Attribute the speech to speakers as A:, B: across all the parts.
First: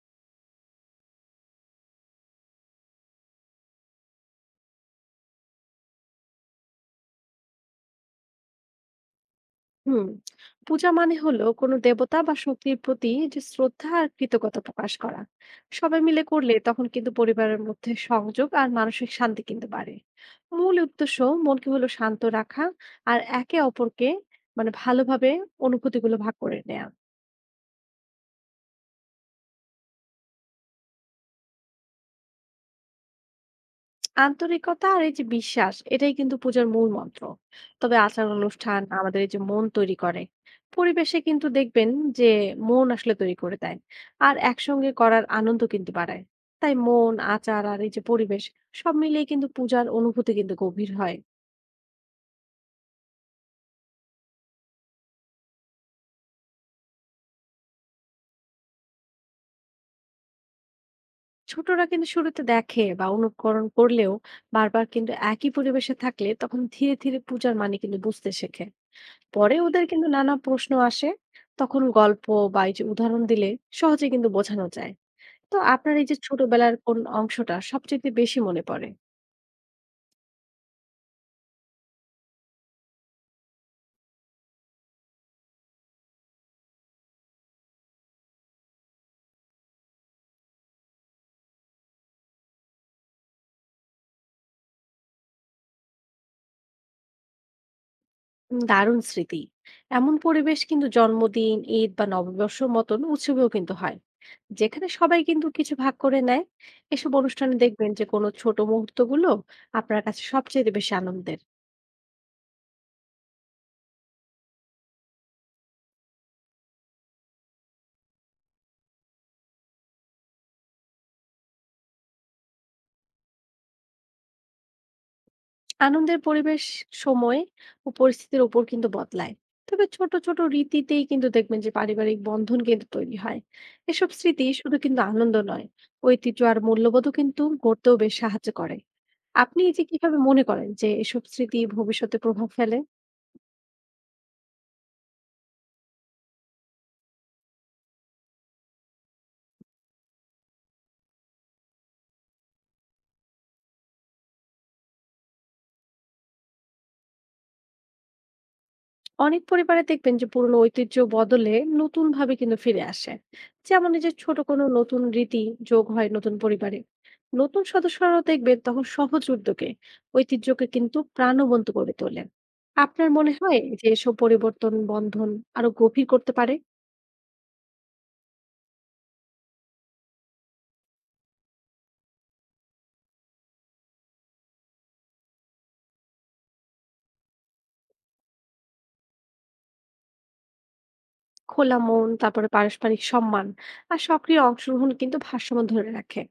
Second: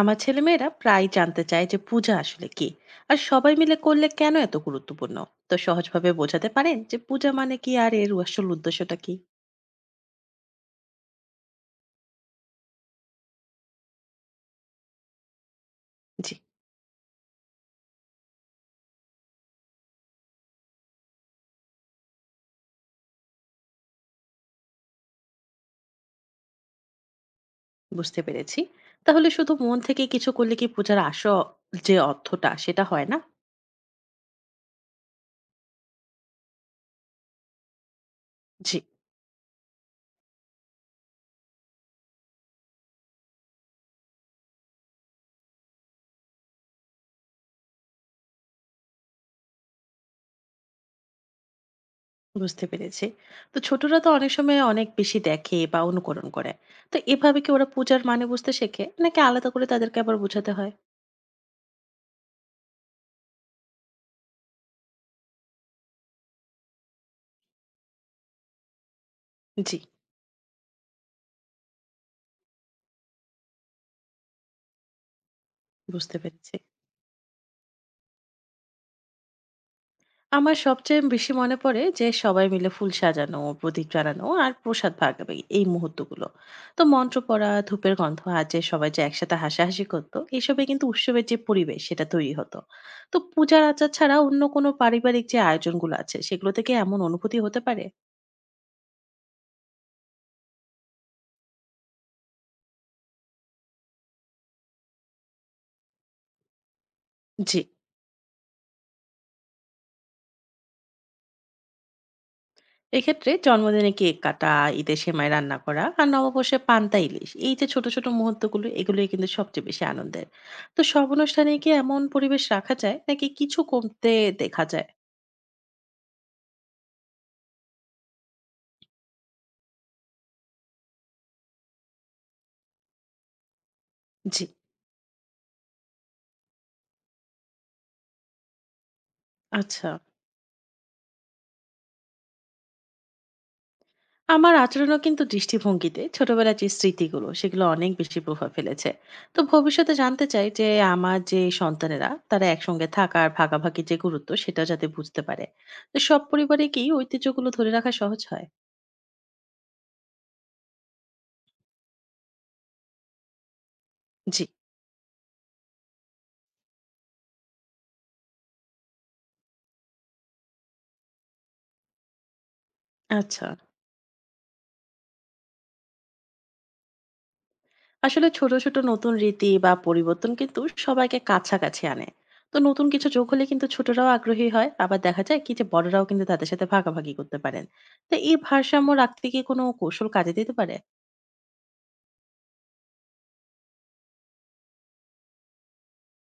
A: আমার ছেলেমেয়েরা প্রায় জানতে চায় যে পূজা আসলে কি আর সবাই মিলে করলে কেন এত গুরুত্বপূর্ণ। তো সহজভাবে বোঝাতে পারেন যে পূজা মানে কি আর এর আসল উদ্দেশ্যটা কি?
B: হুম। পূজা মানে হলো কোনো দেবতা বা শক্তির প্রতি যে শ্রদ্ধা আর কৃতজ্ঞতা প্রকাশ করা। সবাই মিলে
A: জি।
B: করলে তখন কিন্তু পরিবারের মধ্যে সংযোগ আর মানসিক শান্তি কিন্তু বাড়ে। মূল উদ্দেশ্য মনকে হলো শান্ত রাখা আর একে অপরকে মানে ভালোভাবে অনুভূতিগুলো ভাগ করে নেয়া।
A: বুঝতে পেরেছি। তাহলে শুধু মন থেকে কিছু করলে কি পূজার আসল যে অর্থটা সেটা হয় না?
B: আন্তরিকতা আর এই যে বিশ্বাস এটাই কিন্তু পূজার মূল মন্ত্র। তবে আচার
A: জি।
B: অনুষ্ঠান আমাদের এই যে মন তৈরি করে, পরিবেশে কিন্তু দেখবেন যে মন আসলে তৈরি করে দেয় আর একসঙ্গে করার আনন্দ কিন্তু বাড়ায়। তাই মন, আচার আর এই যে পরিবেশ সব মিলিয়ে কিন্তু পূজার অনুভূতি কিন্তু গভীর হয়।
A: বুঝতে পেরেছি। তো ছোটরা তো অনেক সময় অনেক বেশি দেখে বা অনুকরণ করে। তো এভাবে কি ওরা পূজার মানে বুঝতে শেখে নাকি আলাদা করে তাদেরকে আবার বোঝাতে হয়?
B: ছোটরা কিন্তু শুরুতে দেখে বা অনুকরণ করলেও, বারবার কিন্তু একই পরিবেশে থাকলে তখন ধীরে ধীরে পূজার মানে কিন্তু বুঝতে শেখে। পরে
A: জি।
B: ওদের কিন্তু নানা প্রশ্ন আসে। তখন গল্প বা এই যে উদাহরণ দিলে সহজে কিন্তু বোঝানো যায়। তো আপনার এই
A: বুঝতে
B: যে
A: পেরেছি।
B: ছোটবেলার কোন অংশটা সবচাইতে বেশি মনে পড়ে?
A: আমার সবচেয়ে বেশি মনে পড়ে যে সবাই মিলে ফুল সাজানো, প্রদীপ জ্বালানো আর প্রসাদ ভাগাভাগি, এই মুহূর্তগুলো। তো মন্ত্র পড়া, ধূপের গন্ধ আর যে সবাই যে একসাথে হাসাহাসি করতো, এসবে কিন্তু উৎসবের যে পরিবেশ সেটা তৈরি হতো। তো পূজার আচার ছাড়া অন্য কোনো পারিবারিক যে আয়োজনগুলো আছে, সেগুলো থেকে এমন অনুভূতি হতে পারে?
B: দারুণ স্মৃতি। এমন পরিবেশ কিন্তু জন্মদিন, ঈদ বা নববর্ষর মতন উৎসবেও কিন্তু হয়। যেখানে সবাই কিন্তু কিছু ভাগ করে নেয়। এসব অনুষ্ঠানে
A: জি।
B: দেখবেন যে কোনো ছোট মুহূর্তগুলো আপনার কাছে সবচাইতে বেশি আনন্দের।
A: এক্ষেত্রে জন্মদিনে কেক কাটা, ঈদে সেমাই রান্না করা আর নববর্ষে পান্তা ইলিশ, এই যে ছোট ছোট মুহূর্তগুলো, এগুলোই কিন্তু সবচেয়ে বেশি আনন্দের। তো সব অনুষ্ঠানে কি এমন পরিবেশ রাখা যায় নাকি কিছু কমতে দেখা যায়?
B: আনন্দের পরিবেশ সময় ও পরিস্থিতির উপর কিন্তু বদলায়। তবে ছোট ছোট রীতিতেই কিন্তু দেখবেন যে পারিবারিক বন্ধন কিন্তু তৈরি হয়। এসব
A: জি।
B: স্মৃতি শুধু কিন্তু আনন্দ নয়, ঐতিহ্য আর মূল্যবোধও কিন্তু গড়তেও বেশ সাহায্য করে। আপনি এই যে
A: আচ্ছা।
B: কিভাবে মনে করেন যে এসব স্মৃতি ভবিষ্যতে প্রভাব ফেলে?
A: আমার আচরণও কিন্তু দৃষ্টিভঙ্গিতে ছোটবেলার যে স্মৃতিগুলো সেগুলো অনেক বেশি প্রভাব ফেলেছে। তো ভবিষ্যতে জানতে চাই যে আমার যে সন্তানেরা তারা একসঙ্গে থাকা আর ভাগাভাগি যে গুরুত্ব সেটা যাতে বুঝতে পারে। তো সব পরিবারে কি ঐতিহ্যগুলো ধরে রাখা সহজ হয়?
B: অনেক পরিবারে দেখবেন যে পুরনো ঐতিহ্য বদলে নতুন ভাবে কিন্তু ফিরে আসে। যেমন এই যে ছোট
A: জি।
B: কোনো নতুন রীতি যোগ হয় নতুন পরিবারে। নতুন সদস্যরাও দেখবেন তখন সহজ উদ্যোগে ঐতিহ্যকে কিন্তু প্রাণবন্ত করে তোলে। আপনার মনে
A: আচ্ছা।
B: হয় যে এসব পরিবর্তন বন্ধন আরো গভীর করতে পারে?
A: আসলে ছোট, ছোট নতুন রীতি বা পরিবর্তন কিন্তু সবাইকে কাছাকাছি আনে। তো নতুন কিছু যোগ হলে কিন্তু ছোটরাও আগ্রহী হয়। আবার দেখা যায় কি যে বড়রাও কিন্তু তাদের সাথে ভাগাভাগি করতে পারেন। তো এই ভারসাম্য রাখতে কি কোনো কৌশল কাজে দিতে পারে?
B: খোলা মন, তারপরে পারস্পরিক সম্মান আর সক্রিয় অংশগ্রহণ কিন্তু ভারসাম্য ধরে রাখে।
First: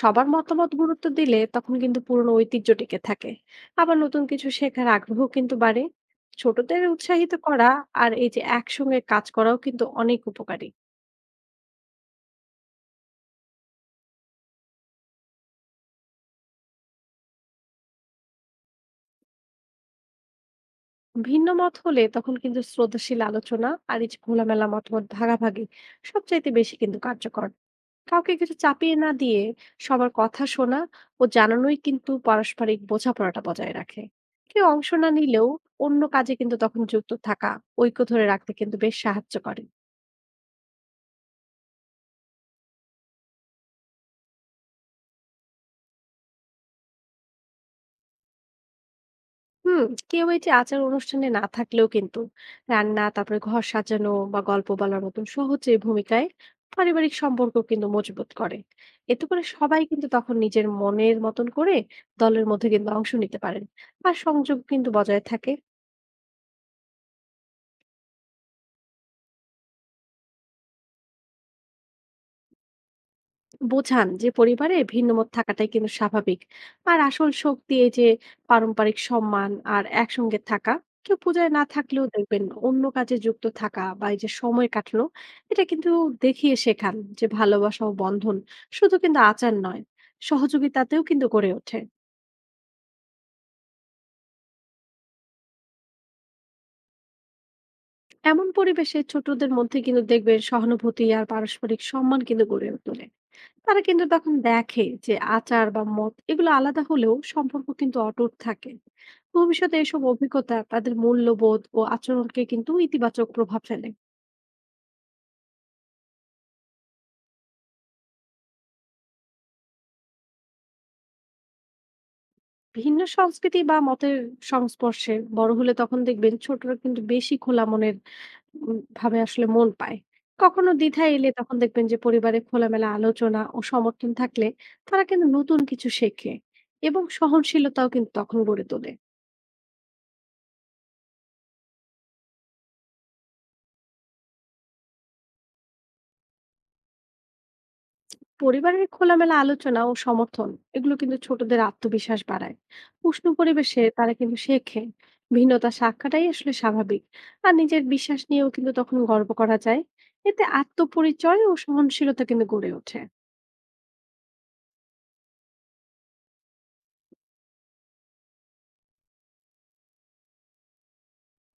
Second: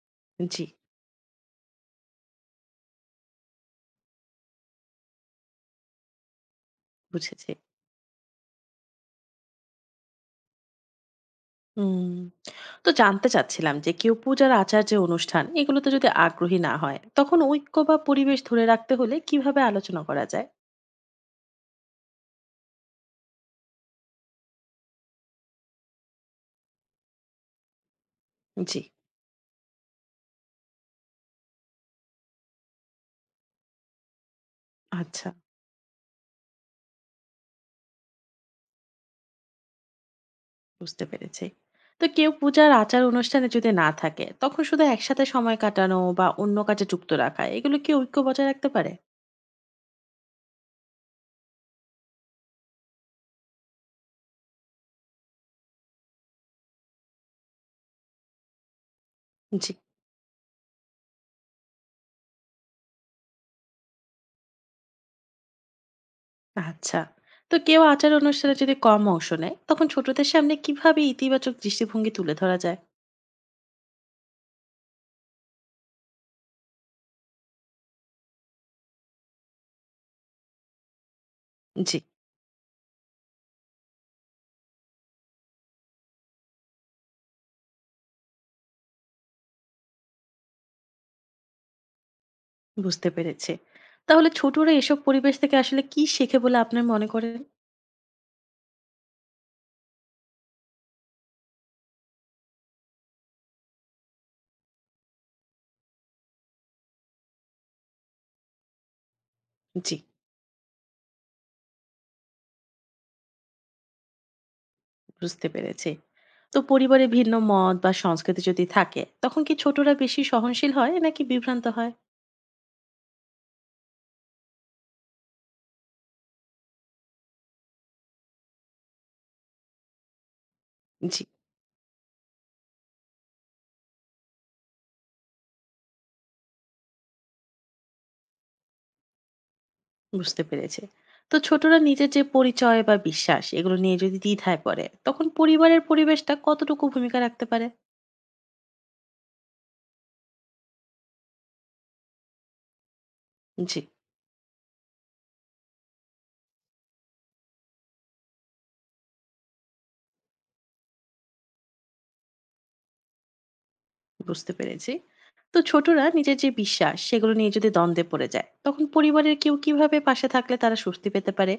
B: সবার
A: জি।
B: মতামত গুরুত্ব দিলে তখন কিন্তু পুরনো ঐতিহ্য টিকে থাকে, আবার নতুন কিছু শেখার আগ্রহ কিন্তু বাড়ে। ছোটদের উৎসাহিত
A: বুঝেছি।
B: করা আর এই যে একসঙ্গে কাজ করাও কিন্তু অনেক উপকারী।
A: হুম। তো জানতে চাচ্ছিলাম যে কেউ পূজার আচার যে অনুষ্ঠান এগুলোতে যদি আগ্রহী না হয়, তখন ঐক্য বা পরিবেশ ধরে রাখতে হলে কিভাবে আলোচনা করা যায়?
B: ভিন্ন মত হলে তখন কিন্তু শ্রদ্ধাশীল আলোচনা আর এই যে খোলামেলা মতামত ভাগাভাগি সবচাইতে বেশি কিন্তু কার্যকর। কাউকে কিছু
A: জি।
B: চাপিয়ে না দিয়ে সবার কথা শোনা ও জানানোই কিন্তু পারস্পরিক বোঝাপড়াটা বজায় রাখে। কেউ অংশ না
A: আচ্ছা।
B: নিলেও অন্য কাজে কিন্তু তখন যুক্ত থাকা ঐক্য ধরে রাখতে কিন্তু বেশ সাহায্য করে।
A: বুঝতে পেরেছি। তো কেউ পূজার আচার অনুষ্ঠানে যদি না থাকে, তখন শুধু একসাথে সময় কাটানো বা অন্য কাজে যুক্ত রাখা, এগুলো কি ঐক্য বজায় রাখতে পারে?
B: হুম। কেউ এই যে আচার অনুষ্ঠানে না থাকলেও কিন্তু রান্না, তারপরে ঘর সাজানো বা গল্প বলার মতন সহজ এই ভূমিকায় পারিবারিক সম্পর্ক কিন্তু মজবুত করে। এতে করে
A: জি।
B: সবাই কিন্তু তখন নিজের মনের মতন করে দলের মধ্যে কিন্তু অংশ নিতে পারেন আর সংযোগ কিন্তু বজায় থাকে।
A: আচ্ছা। তো কেউ আচার অনুষ্ঠানে যদি কম অংশ নেয়, তখন ছোটদের সামনে কিভাবে ইতিবাচক দৃষ্টিভঙ্গি তুলে ধরা যায়?
B: বোঝান যে পরিবারে ভিন্নমত থাকাটাই কিন্তু স্বাভাবিক, আর আসল শক্তি এই যে পারম্পরিক সম্মান আর একসঙ্গে থাকা। কেউ পূজায় না
A: জি।
B: থাকলেও দেখবেন অন্য কাজে যুক্ত থাকা বা এই যে সময় কাটানো, এটা কিন্তু দেখিয়ে শেখান যে ভালোবাসা ও বন্ধন শুধু কিন্তু আচার নয়, সহযোগিতাতেও কিন্তু গড়ে ওঠে।
A: বুঝতে পেরেছি। তাহলে ছোটরা এসব পরিবেশ থেকে আসলে কি শেখে বলে আপনি মনে করেন?
B: এমন পরিবেশে ছোটদের মধ্যে কিন্তু দেখবেন সহানুভূতি আর পারস্পরিক সম্মান কিন্তু গড়ে তোলে। তারা কিন্তু তখন দেখে যে আচার বা মত এগুলো আলাদা হলেও সম্পর্ক কিন্তু অটুট থাকে। ভবিষ্যতে
A: জি।
B: এসব অভিজ্ঞতা তাদের মূল্যবোধ ও আচরণকে কিন্তু ইতিবাচক প্রভাব ফেলে।
A: বুঝতে পেরেছি। তো পরিবারে ভিন্ন মত বা সংস্কৃতি যদি থাকে, তখন কি ছোটরা বেশি সহনশীল হয় নাকি বিভ্রান্ত হয়?
B: ভিন্ন সংস্কৃতি বা মতের সংস্পর্শে বড় হলে তখন দেখবেন ছোটরা কিন্তু বেশি খোলা মনের ভাবে আসলে মন পায়। কখনো দ্বিধা
A: জি।
B: এলে তখন দেখবেন যে পরিবারে খোলামেলা আলোচনা ও সমর্থন থাকলে তারা কিন্তু নতুন কিছু শেখে এবং সহনশীলতাও কিন্তু তখন গড়ে তোলে।
A: বুঝতে পেরেছে। তো ছোটরা নিজের যে পরিচয় বা বিশ্বাস এগুলো নিয়ে যদি দ্বিধায় পড়ে, তখন পরিবারের পরিবেশটা কতটুকু ভূমিকা রাখতে পারে?
B: পরিবারের খোলামেলা আলোচনা ও সমর্থন এগুলো কিন্তু ছোটদের আত্মবিশ্বাস বাড়ায়। উষ্ণ
A: জি।
B: পরিবেশে তারা কিন্তু শেখে ভিন্নতা সাক্ষাটাই আসলে স্বাভাবিক, আর নিজের বিশ্বাস নিয়েও কিন্তু তখন গর্ব করা যায়। এতে আত্মপরিচয় ও সহনশীলতা কিন্তু গড়ে ওঠে।
A: বুঝতে পেরেছি। তো ছোটরা নিজের যে বিশ্বাস সেগুলো নিয়ে যদি দ্বন্দ্বে পড়ে যায়, তখন পরিবারের কেউ কিভাবে পাশে থাকলে তারা স্বস্তি পেতে পারে?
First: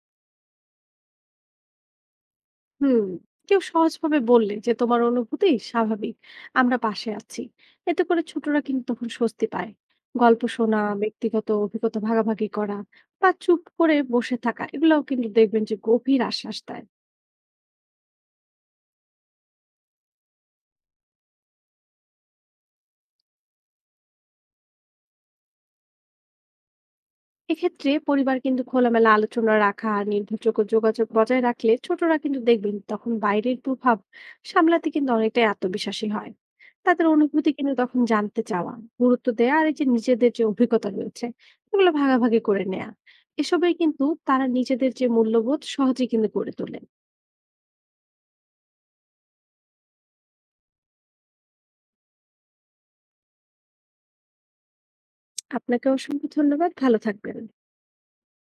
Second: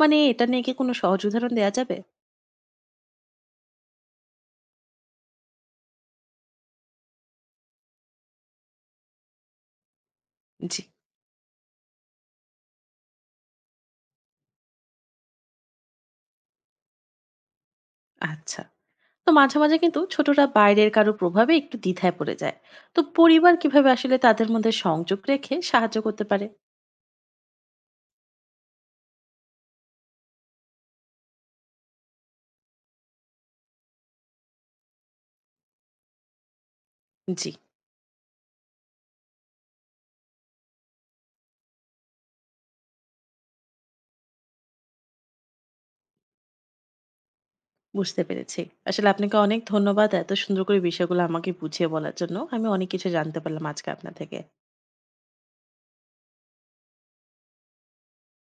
A: মানে এটা নিয়ে কি কোনো সহজ উদাহরণ দেওয়া যাবে?
B: হুম। কেউ সহজভাবে বললে যে তোমার অনুভূতি স্বাভাবিক, আমরা পাশে আছি, এতে করে ছোটরা কিন্তু তখন স্বস্তি পায়। গল্প শোনা,
A: জি।
B: ব্যক্তিগত অভিজ্ঞতা ভাগাভাগি করা বা চুপ করে বসে থাকা, এগুলোও কিন্তু দেখবেন যে গভীর আশ্বাস দেয়।
A: আচ্ছা। তো মাঝে মাঝে কিন্তু ছোটরা বাইরের কারো প্রভাবে একটু দ্বিধায় পড়ে যায়। তো পরিবার কিভাবে আসলে তাদের মধ্যে সংযোগ রেখে সাহায্য করতে পারে?
B: এক্ষেত্রে পরিবার কিন্তু খোলামেলা আলোচনা রাখা আর নির্ভরযোগ্য যোগাযোগ বজায় রাখলে ছোটরা কিন্তু দেখবেন তখন বাইরের প্রভাব সামলাতে কিন্তু অনেকটাই আত্মবিশ্বাসী হয়। তাদের
A: জি।
B: অনুভূতি কিন্তু তখন জানতে চাওয়া, গুরুত্ব দেওয়া আর এই যে নিজেদের যে অভিজ্ঞতা রয়েছে এগুলো ভাগাভাগি করে নেওয়া, এসবে কিন্তু তারা নিজেদের যে মূল্যবোধ সহজে কিন্তু গড়ে তোলে।
A: বুঝতে পেরেছি। আসলে আপনাকে অনেক ধন্যবাদ এত সুন্দর করে বিষয়গুলো আমাকে বুঝিয়ে বলার জন্য। আমি অনেক কিছু জানতে পারলাম আজকে আপনার থেকে।
B: আপনাকে অসংখ্য ধন্যবাদ, ভালো থাকবেন।